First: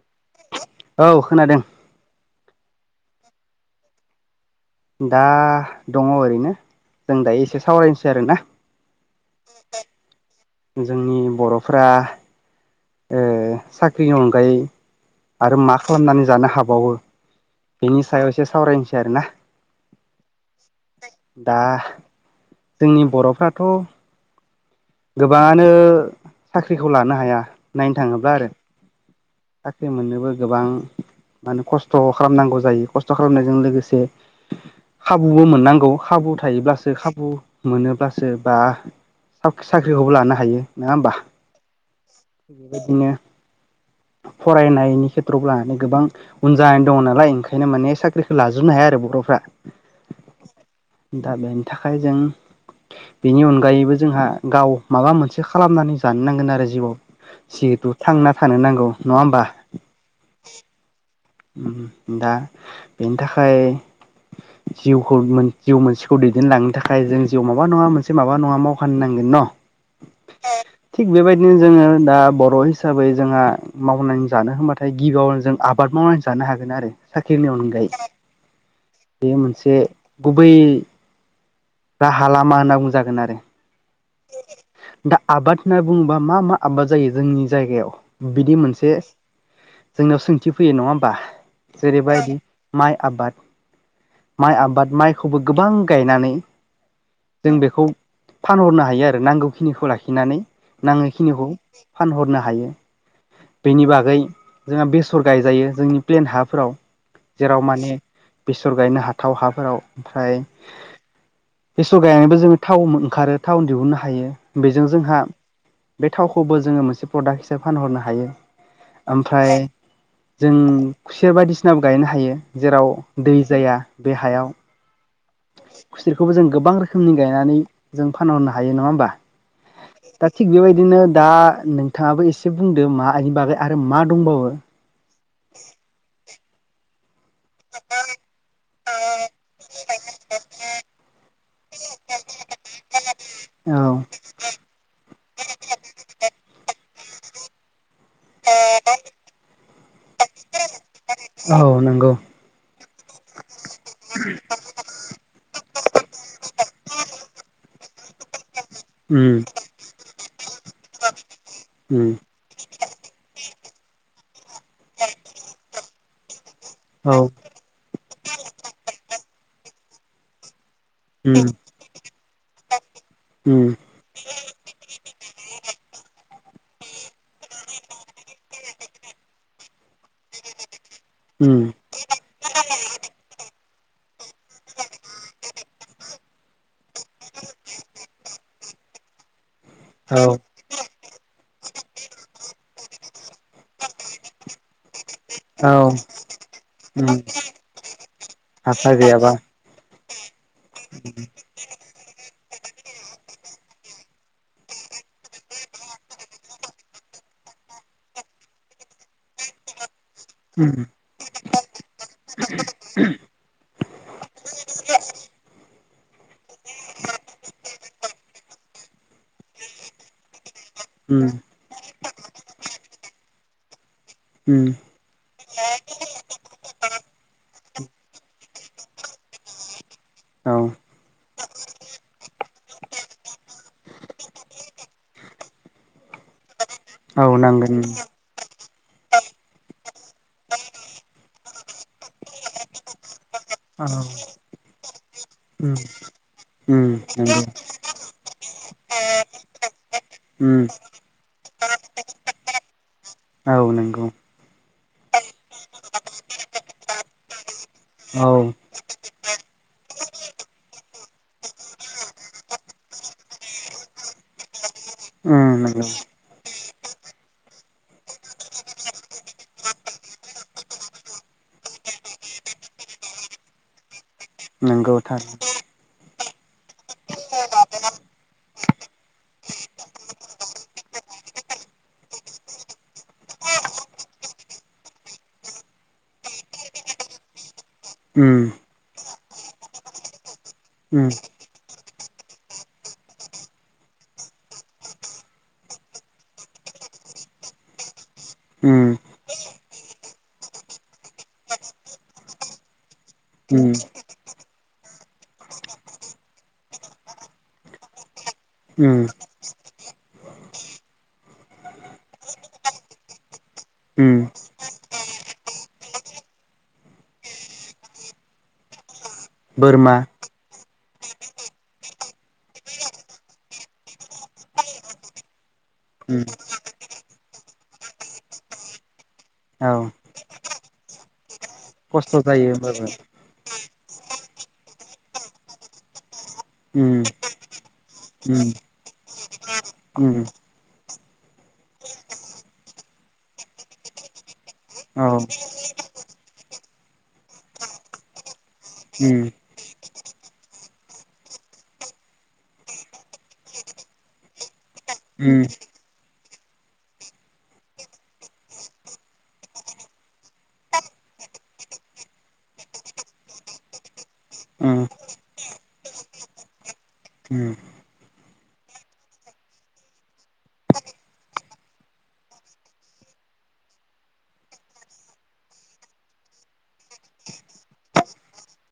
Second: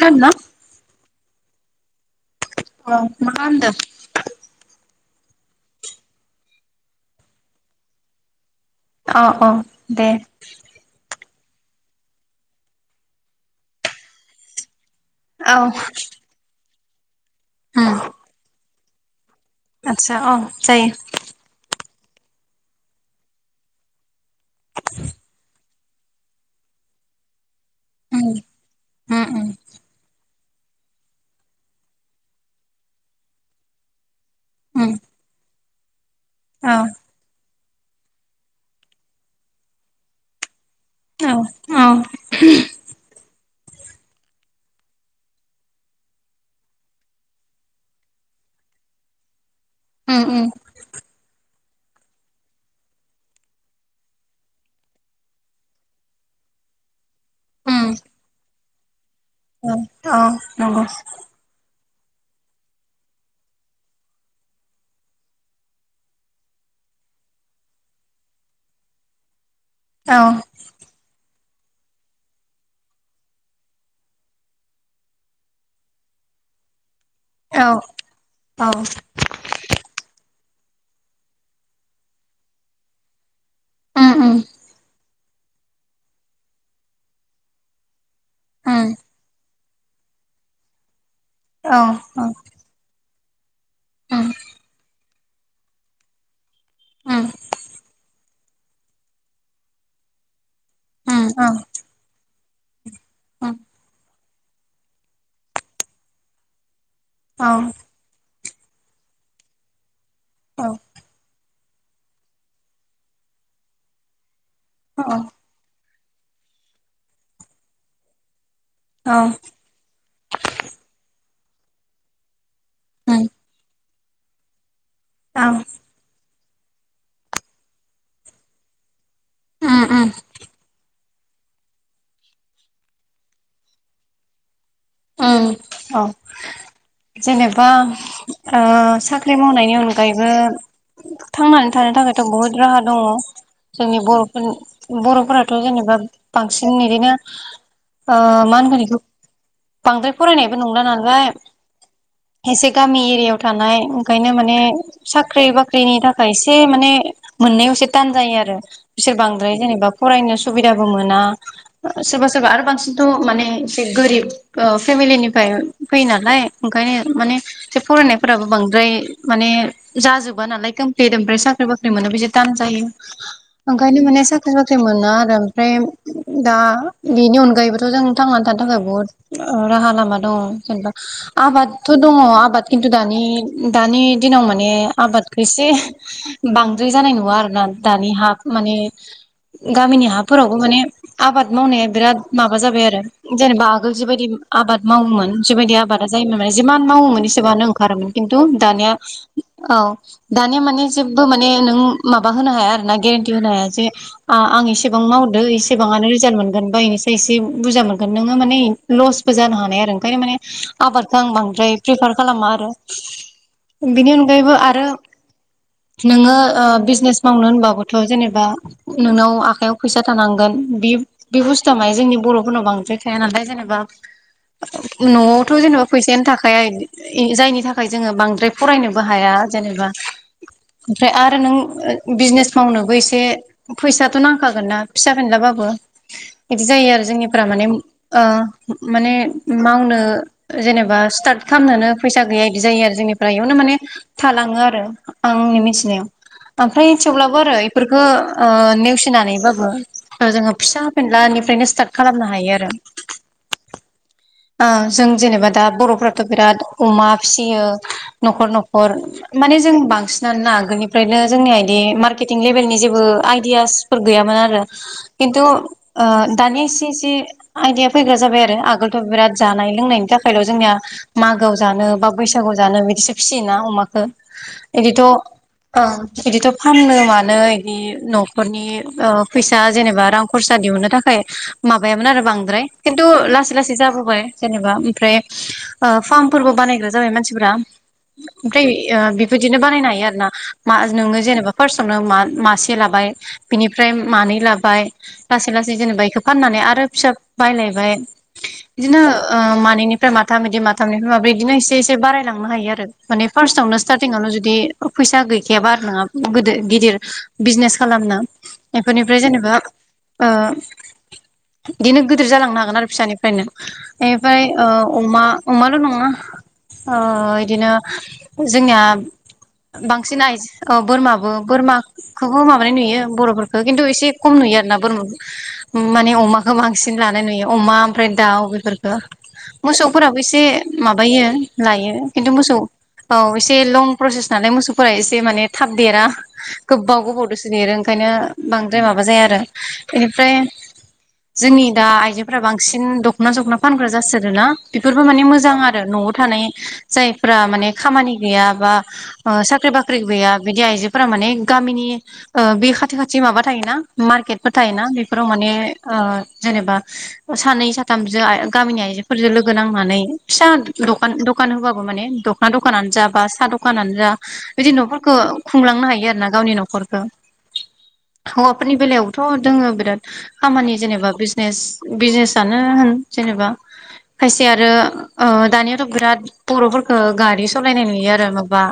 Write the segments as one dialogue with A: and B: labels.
A: खोनादोना?
B: औ खोनादों।
A: अ माखामदों?
B: दा दङ' ओरैनो जों दायो एसे सावरायनोसै आरोना?
A: औ-औ दे।
B: जोंनि बर'फोरा ओ साख्रिनि अनगायै।
A: औ
B: आरो मा खालामनानै जानो हाबावो? बेनि सायाव एसे सावरायनोसै आरोना?
A: आतसा औ जायो।
B: दा जोंनि बर'फ्राथ'। गोबाङानो साख्रिखौ लानो हाया नायनो
A: उम
B: थाङोब्ला आरो।
A: उम उम
B: साख्रि मोननोबो गोबां। माने खस्थ खालामनांगौ जायो खस्थ खालामनायजों लोगोसे
A: उम
B: खाबुबो मोननांगौ। खाबु
A: औ
B: थायोब्लासो खाबु मोनोब्लासो बा। साख्रिखौबो लानो हायो नङा होमबा?
A: औ औ
B: बिदिनो।
A: [inaudible]
B: फरायनायनि खेत्र'आवबो माने गोबां उन जानानै दङ नालाय ओंखायनो माने साख्रिखौ लाजोबनो हाया आरो। गथ'फ्रा।
A: ओम-ओम।
B: दा बेनि थाखाय जों बेनि अनगायैबो जोंहा। गाव माबा मोनसे खालामनानै जानो नांगोन आरो जिउआव जिहेतु
A: उम
B: थांना थानो नांगौ। नङा होमबा
A: औ नांगौ
B: दा बेनि थाखाय जिउखौ जिउ मोनसेखौ दैदेनलांनो थाखाय जों जिउ माबा नङा मोनसे माबा नङा मावखानो नांगोन न
A: औ
B: थिक बेबायदि बिदिनो जोङो दा बर' हिसाबै जोंहा मावनानै जानो होनबाथाय गिबियावनो जों आबाद मावनानै जानो हागोन आरो साख्रिनि
A: औ
B: अनगायै बेयो मोनसे गुबै राहा लामा होनना बुंजागोन आरो
A: उम- उम
B: दा आबाद होनना बुङोबा मा मा आबाद जायो जोंनि जायगायाव बिदि
A: उम
B: मोनसे? जोंनाव सोंथि फैयो नङा होमबा?
A: औ
B: जेरैबायदि माइ आबाद
A: उम
B: माइ आबाद माइखौबो गोबां गायनानै
A: उम उम
B: जों बेखौ फानहरनो हायो हायो आरो नांगौखिनिखौ लाखिनानै नाङैखिनिखौ
A: औ
B: फानहरनो हायो।
A: उम
B: बेनि बागै जोंहा बेसर गायजायो जोंनि प्लेन हाफोराव जेराव
A: औ
B: माने बेसर गायनो हाथाव हाफोराव ओमफ्राय
A: औ
B: बेसर गायनानैबो जोङो थाव ओंखारो थाव दिहुननो हायो बेजों जोंहा बे थावखौबो जोङो मोनसे प्रडाक्ट हिसाबै फानहरनो हायो।
A: उम
B: ओमफ्राय जों बायदिसिनाबो गायनो हायो जेराव
A: औ
B: दै जाया बे हायाव
A: उम
B: खुसेरखौबो जों गोबां रोखोमनि गायनानै जों फानहरनो हायो नङा होमबा?
A: उम
B: दा थिक बेबाय बिदिनो दा नोंथाङाबो एसे बुंदो मा इनि बागै आरो मा दंबावो
A: उम औ जेनेबा ओ साख्रि मावनायनि अनगायैबो थांनानै थानो थाखायथ बहुद राहा दङ
B: औ
A: जोंनि बरफोरनि बर'फोराथ जेनेबा बांसिन बिदिनो ओ मा होनगोन इखौ बांद्राय फरायनायबो नंला नालाय
B: औ नंगौ
A: एसे गामि एरियायाव थानाय ओंखायनो माने साख्रि - बाख्रि फ्रिनि थाखाय एसे माने मोननायाव एसे तान जायो आरो बिसोर
B: उम
A: बांद्राय जेनेबा फरायनो सुबिदाबो मोना
B: उम
A: सोरबा सोरबा आरो बांसिनथ माने एसे गोरिब ओ फेमिलिनिफ्राय फैयोनालाय ओंखायनो
B: औ
A: माने फरायनायफोराबो बांद्राय माने जाजोबा नालाय ओमफ्राय
B: उम
A: साख्रि-बाख्रि मोनो बिदि तान जायो।
B: उम
A: ओंखायनो माने साख्रि - बाख्रि मोनाआरो ओमफ्राय दा बेनि अनगायैबोथ जों थांनानै थानो थाखाय बहुद राहा लामा दङ जेनबा
B: उम
A: आबादथ' दङ आबाद किन्तु दानि दानि दिनाव माने आबादखौ एसे बांद्राय जानाय नुवा आरोना दानि हा माने गामिनि
B: औ
A: हाफोरावबो माने आबाद मावनाया बिराद माबा जाबाय आरो जेनेबा जिबायदि आबाद मावोमोन
B: औ
A: जिबायदि आबादा जायोमोन माने जिमान
B: उम
A: मावोमोन एसेबांनो ओंखारोमोन किन्तु दानिया
B: हासार गैयाबा
A: औ दानिया माने जेबबो माने नों माबा होनो हाया आरो ना गेरेन्टि होनो हाया जे आं आं इसेबां मावदो इसेबाङानो रिजाल्ट मोनगोन बा एसे बुरजा मोनगोन नोङो माने लसबो जानो हानाय आरो ओंखायनो माने
B: उम
A: आबादखौ आं बांद्राय प्रिफार खालामा आरो। बेनि अनगायैबो आरो नोङो ओ बिजनेस मावनो होनबाबोथ जेनेबा नोंनाव आखायाव फैसा थानांगोन बे
B: उम
A: बे बुस्थुवा माने जोंनि बर'फोरनाव बांद्राय थाया नालाय जेनेबा
B: उम
A: न'आव थ' जेनेबा फैसायानो थाखाय जायनि थाखाय जोङो बांद्राय फरायनोबो हाया जेनेबा
B: औ
A: ओमफ्राय आरो नों बिजनेस मावनोबो एसे फैसाथ' नांखागोन ना फिसा फेनलाबाबो। बिदि जायो आरो
B: औ
A: जोंनिफोरा माने
B: नांगोन
A: ओ माने मावनो जेनेबा स्टार्ट खालामनोनो फैसा गैया इदि जायोआरो जोंनिफ्रा इयावनो माने
B: औ
A: थालांङोआरो आंनि
B: उम
A: मिथिनायाव
B: उम
A: ओमफ्राय
B: नंगौ
A: थेवब्लाबोआरो इफोरखौ नेवसिनानैबाबो जोंङो
B: उम
A: फिसा फेनलानिफ्रायनो स्टार्ट खालामनो हायोआरो।
B: औ नंगौ।
A: ओं जों जेनेबा दा बरफ्राथ बिराद अमा फिसियो
B: औ
A: नखर नखर माने जों बांसिनानो ना आगोलनिफ्रायनो जोंनिया इदि मार्केटिं लेबेलनि जेबो आइदियासफोर गैयामोन खिनतु
B: उम नंगौ
A: ओ दानिया इसे इसे आइदिया फैग्रा जाबाय आरो आगोलथ बिराद जानाय लोंनायनि थाखायल जोंनिया मागोआव जानो बा बैसागु जानो बिदि बिसो फिसियोना अमाखौ
B: नंगौ
A: बिदिथ ओ
B: थार
A: बिदिथ फाननो मानो बिदि नखरनि फैसा जेनेबा रां खरसा दिहुनो थाखाय माबायामोन आरो बांद्राय। खिन्थु लासै लासै जाबोबाय जेनेबा ओमफ्राय फार्मफोरबो बानायग्रा जाबाय मानसिफ्रा।
B: उम
A: ओमफ्राय बिफोरदिनो बानायनो हायो आरो ना मा
B: उम
A: नोंङो जेनेबा फार्स। नो मासे लाबाय बिनिफ्राय मानै लाबाय लासै लासै जेनेबा बेखौ फाननानै आरो आरो फिसा बायलायबाय
B: उम
A: बिदिनो ओ मानैनिफ्राय माथाम बिदि माथामनिफ्राय माब्रै बिदिनो एसे एसे बारायलां नो हायो आरो मान
B: उम
A: फार्सआवनो स्टार्टिंआवनो जुदि फैसा गैखायाबा आरो नंङा गोदो गिदिर बिजनेस खालामनो
B: उम
A: बेफोरनिफ्राय जेनेबा ओ बिदिनो गिदिर जालांनो हागोन आरो फिसानिफ्रायनो
B: उम
A: बेनिफ्राय अमा अमाल नङा। ओ इदिनो जोंनिया।
B: बोरमा
A: औव बोरमाबो बोरमाखौबो माबानाय नुयो बरफोरखौ खिन्थु एसे खम नुयो आरो ना बोरमा माने
B: उम
A: अमाखौ‌ बां सिन लानाय नुयो अमा ओमफ्राय दाउ बेफोरफोरखौ
B: औ
A: मोसौफोराबो एसे माबायो लायो
B: खस्थ'
A: खिन्थु
B: जायो
A: मोसौ
B: होमबाबो
A: औव एसे लं प्रसेस नालाय मोसौफोरा एसे माने थाब देरा। गोबाव
B: उम
A: गोबाव दसो देरो ओंखायनो
B: उम
A: बांद्राय माबा जाया आरो
B: उम
A: बेनिफ्राय जोंनि दा आइजोफोरा बांसिन दखना सखना फानग्रा जासोदोंना बेफोरबो
B: औ उम
A: माने मोजां आरो नआव थानाय जाय फोरा माने खामानि गैया बा
B: उम
A: ओ साख्रि बाख्रि ब्रि गैया बिदि आइजोफोरा माने गामिनि ओ बे खाथि खाथि माबा थायोना मार्केटफोर थायोना बेफोराव
B: उम
A: माने ओ जेनेबा सानै साथामजो गामिनि आइजोफोरजों लोगो नांनानै फिसा दखाना दखान होबाबो माने दखना दखानानो जा बा साह दखानानो जा बिदि
B: उम
A: नफोरखौ खुंलांनो हायो आरो ना गावनि नखरखौ।
B: उम
A: हौवाफोरनि बेलायावथ दोंङो बिराद खामानि जेनेबा बिजनेस बिजनेस आनो होन जेनेबा खायसे आरो ओ दानियाथ बिराद बरफोरफोरखौ गारि सालायनाय नुयो आरो माबा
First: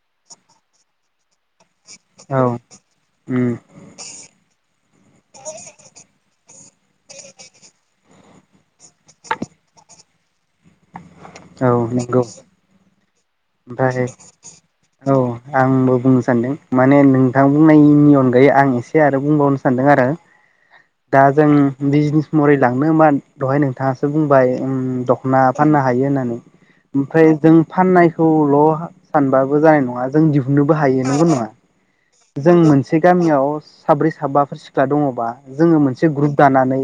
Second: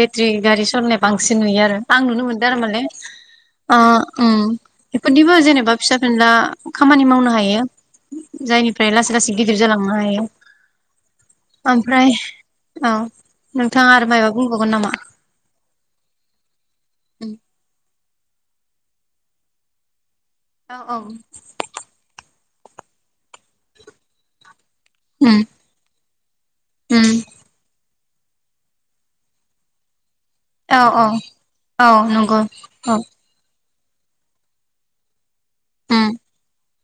A: बेटारि गारि सालनाय बांसिन नुयो आरो आं नुनो
B: औ
A: मोनदों आरोमाने
B: उम
A: अ उम एफोरदिबो जेनेबा फिसा फिला खामानि मावनो हायो जायनिफ्राय लासै लासै गिदिर जालांनो हायो।
B: औ
A: ओमफ्राय
B: नंगौ
A: औ नोंथाङा
B: ओमफ्राय
A: आरो मायबा बुंबावगोन नामा।
B: औ आंबो बुंनो सानदों माने नोंथां बुंनायनि अनगायै आं एसे आरो बुंबावनो सानदों आरो
A: औ औ
B: दा जों बिजनेस मरै लांनो मा दहाय नोंथाङासो बुंबाय। ओम
A: उम
B: दखना फाननो हायो होननानै
A: उम
B: ओमफ्राय जों फाननाय ल सानबाबो जानाय नंङा जों दिहुननो
A: औ
B: हायो
A: औ
B: नंगौ नंङा
A: औ नंगौ
B: जों
A: औ
B: मोनसे गामियाव साब्रै साबाफोर सिख्ला दंङबा जोंङो
A: उम
B: मोनसे ग्रुप दानानै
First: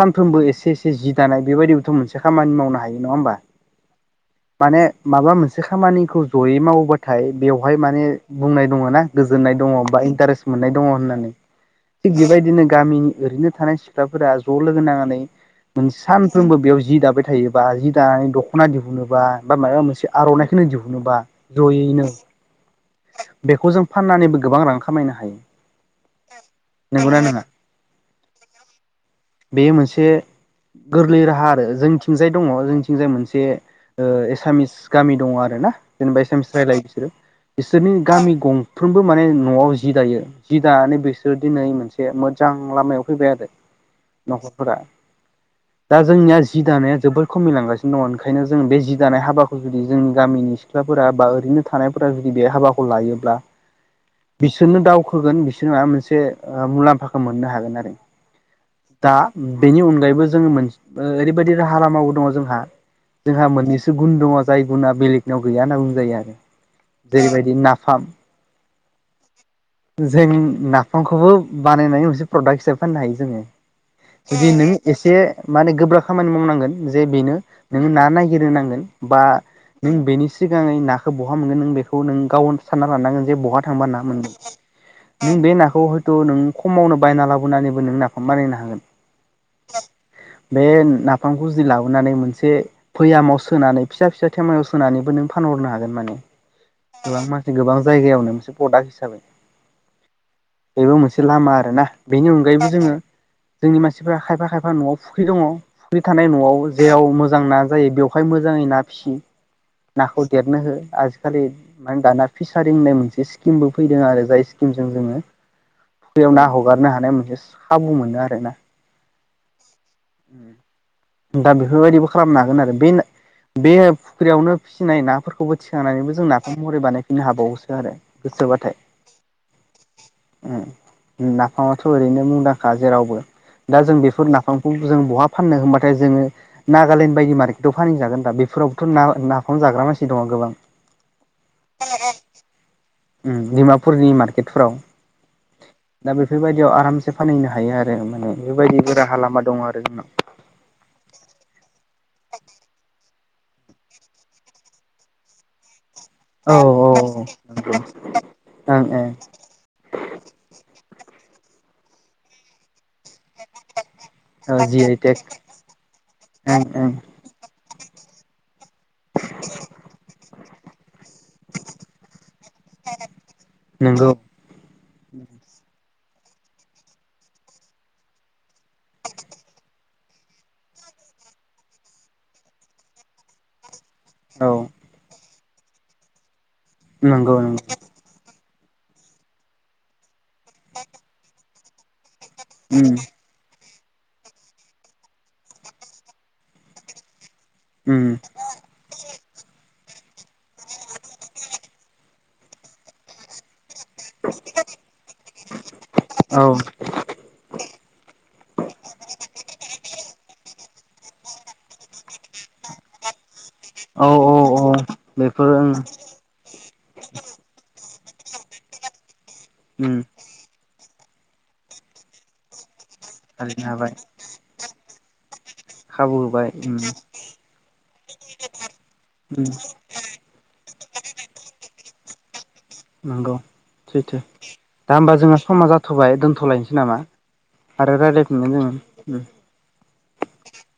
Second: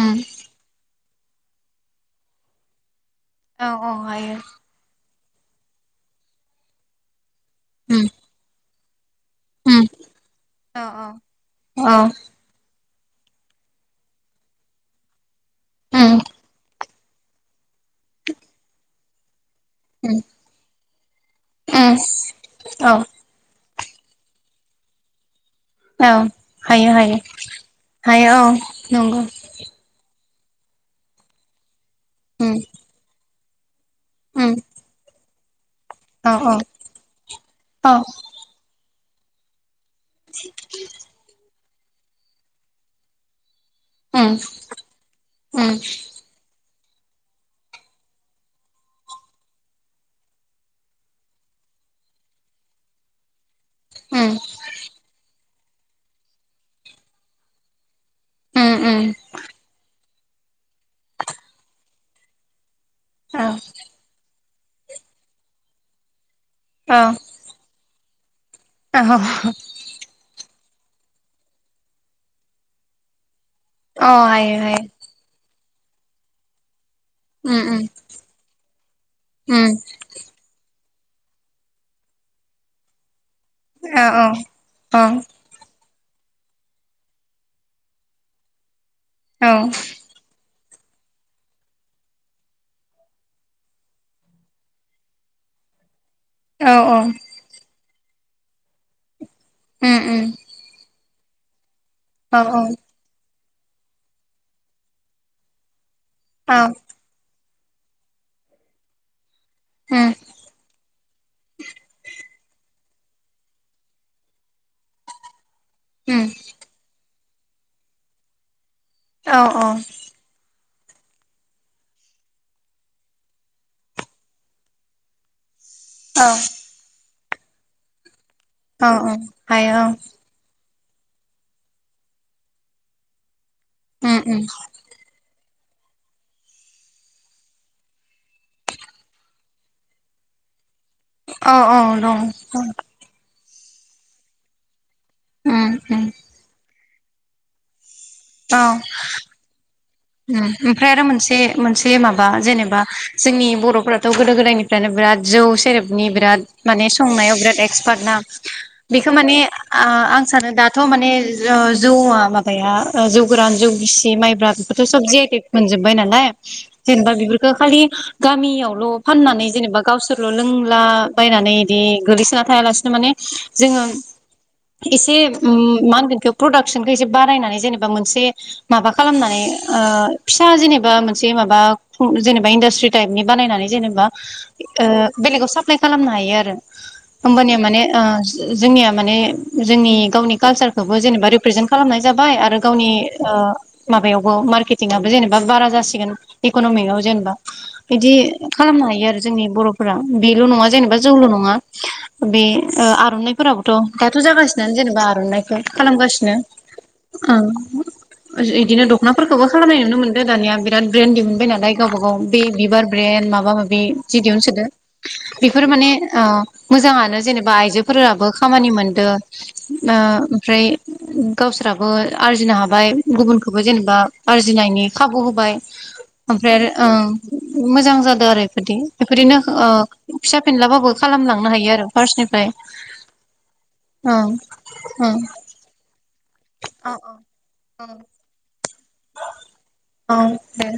A: उम
B: एसे एसे जि दानाय बेबायदिबोथ मोनसे खामानि मावनो हायो। नङा होमबा
A: औव औव हायो।
B: माने माबा मोनसे खामानिखौ जयै मावोबाथाय बेवहाय माने बुंनाय दङ ना। गोजोननाय दङ
A: उम
B: बा इन्टारेस्ट मोननाय
A: औ
B: दङ होननानै
A: औ
B: थिग बेबायदिनो गामिनि ओरैनो थानाय सिख्लाफोरा ज' लोगो नांनानै मोन
A: उम
B: सानफ्रोमबो बेयाव जि दाब बाय थायोबा जि दानानै दख'ना दिहुनोबा बा माबा मोनसे
A: उम
B: आर'नाइखौनो दिहुनोबा
A: उम
B: जयैनो
A: औ
B: बेखौ जों फाननानैबो गोबां रां खामायनो हायो।
A: औव हायो हायो
B: नंगौना नङा
A: हायो औव नंगौ।
B: बेयो मोनसे गोरलै राहा आरो जोंनिथिंजाय दङ
A: उम
B: जोंनिथिंजाय मोनसे
A: उम
B: एसामिस गामि दङ आरोना जेनेबा
A: औ
B: एसामिस
A: औ
B: रायलायो बिसोरो बिसोरनि
A: औ
B: गामि गं फ्रोमबो माने न'आव जि दायो जि दानानै बिसोरो दिनै मोनसे मोजां लामायाव फैबाय आरो।
A: उम
B: न'खरफोरा
A: उम
B: दा जोंनिया जि दानाया जोबोर खमिलांगासिनो दङ ओंखायनो जोंङो बे जि दानाय हाबाखौ जुदि जोंनि गामिनि सिख्लाफोरा बा ओरैनो। थानायफोरा जुदि बे हाबाखौ लायोब्ला
A: उम
B: बिसोरनो दावखोगोन बिसोर जोंहा मोनसे मुलाम्फाखौ मोननो हागोन आरो
A: उम उम
B: दा बेनि अनगायैबो। जों ओरैबायाददि राहालाम दंङ जोंहा
A: औ
B: जोंहा मोननैसो गुन दंङ। जाय गुना बेलेगनियाव गैया होनना बुंजायो आरो।
A: औ
B: जेरैबायदि नाफाम। जों
A: [unintelligible]
B: नाफामखौबो बानायनानै मोनसे प्रडाक्ट हिसाबै फाननो हायो जोङो जुदि
A: हायो
B: नों
A: हायो
B: एसे माने गोब्राब खामानि मावनांगोन जे बेनो
A: उम उम
B: नोङो ना नायागिरनो नांगोन बा
A: उम
B: नों बेनि सिगाङै नाखौ बहा मोनगोन नों बेखौ नों गाव सानना लानांगोन। बहा थांबा ना
A: औ औ
B: मोनोन नों बे नाखौ थ' नों खमावनो बायना लाबोनानैबो नों नाफाम बानायनो हागोन।
A: औ।
B: बे नाफामखौ जि लाबोनानै मोनसे फैयामाव सोनानै फिसा फिसा थेमायाव सोनानैबो नों फानहर हरनो हागोन माने
A: औ
B: गोबां मानसि गोबां जायगायावनो मोनसे प्रडाक हिसाबै
A: उम उम।
B: बे मोनसे लामा आरो ना बेनि
A: औ उम औ
B: अनगायैबो जोङो जोंनि मानसिफ्रा खायफा खायफा न'आव फुख्रि दङ फुख्रि थानाय न'आव जेराव मोजां ना। जायो बेवहाय मोजाङै ना फिसियो नाखौ देरनो हो आजिखालि। माने दाना फिसारि होननाय मोनसे स्किमबो फैदों आरो जाय स्किमजों जोङो फुख्रियाव ना हगारनो हानाय मोनसे खाबु मोनो आरोना।
A: औ अ।
B: दा बेफोरबायदिबो खालामनो हागोन आरो बे बे फुख्रियावनो फिसिनाय नाफोरखौबो। थिखांनानैबो जों नाफाम महरै बानायफिनो हाबावोसो आरो। गोसोबाथाय।
A: औ हायो औ
B: नाफामाथ' ओरैनो मुंदांखा जेरावबो दा। जों
A: उम
B: बेफोर
A: उम
B: नाफामखौ जों बहा फाननो होनबा। थाय जोङो नागालेण्ड बायदि मार्केटाव फानहजागोन दा बेफोरावबोथ' ना नाफाम जाग्रा मानसि दङ गोबां।
A: अ औ र
B: उम डिमापुरनि मार्केटफोराव
A: उम उम
B: दा बेफोरबायदियाव आरामसे फानहैनो हायो आरो। आरो माने बेबायदि राहा लामा दं आरो।
A: उम ओमफ्राय आरो मोनसे मोनसे माबा जेनेबा जोंनि बर'फोराथ' गोदो गोदायनिफ्रायानो बिराद जौ सेरेब बिराद
B: औ
A: माने
B: औ
A: संनायाव बिर
B: औ
A: एक्सपार्ट ना बेखौ
B: नंगौ ओं
A: माने आं सानो दाथ' माने जौ आ माबाया जौ गोरान जौ गिसि माइब्रा थ' सब जि आइ टेक मोनजोबबाय नालाय
B: ओं ओं
A: जेनेबा बेफोरखौ खालि गामियावल' फाननानै जेनबा बा गावसोरल' लोंलाबायनानै बिदि गोलैसोना थायालासिनो माने जोङो
B: नंगौ
A: इसे ओम मा होनगोन? प्रदाक्सनखौ एसे बारायनानै जेनेबा मोनसे माबा खालामनानै। ओ-फिसा जेनेबा मोनसे माबा जेनेबा इन्डास्ट्रि टाइपनि बानायनानै जेनेब बा
B: औ
A: ओ-बेलेट आव साप्लाय खालामनो हायो आरो
B: नंगौ
A: ओमबानिया
B: नंगौ
A: मानि ओ। जोंनिया माने जोंनि गावनि कालसारखौबो जेनेबा रिप्रेजेन्ट खालामनाय। जाबाय आरो गावनि
B: उम
A: ओ-माबायावबो मार मार्केटिंआबो जेनेबा बारा जासिगोन इक'नमिकआव जेनेबा।
B: उम
A: बिदि खालामनो हायो आरो जोंनि बर'फोरा बेल' नङा जेनेबा जौल' नङा। बे ओ- आर'नाइफोराबो। दाथ' जागासिनो जेनेबा आर'नानायखौ खालामगासिनो।
B: औ
A: इदिनो दख'ना फोर खौबो खालामनाय नुनो मोनदों दानिया बिराद ब्रेन्ड दिहुनबाय नालाय गावबा गाव बे बिबार ब्रेन्दड माबा माबि। बे
B: औ
A: जि दिहुन सोदो
B: औ
A: बेफोर
B: ओं
A: माने ओ। मोजाङानो जेनेबा आइजोफोराबो खामानि मोनदों ओ
B: ओम
A: ओमफ्राय। गावसोराबो आरजिनो हाबाय गुबुनखौबो
B: थारैनो हाबाय
A: जेनेबा आरजिनायनि खाबु होबाय।
B: खाबु होबाय
A: ओमफ्राय आरो
B: उम
A: ओं मोजां। जादों आरो बेफोरदि बेफोरदिनो
B: उम
A: फिसा फिनलाबाबो खालामलांनो हायो आरो फार्स्टनिफ्राय।
B: नंगौ सैथो।
A: ओं
B: दा
A: ओं
B: होमबा जोंहा समा जाथ'बाय दोनथ दथ'लायनोसै नामा? आरो रायज्लायफिनगोन जोङो। ओम।
A: औ दे।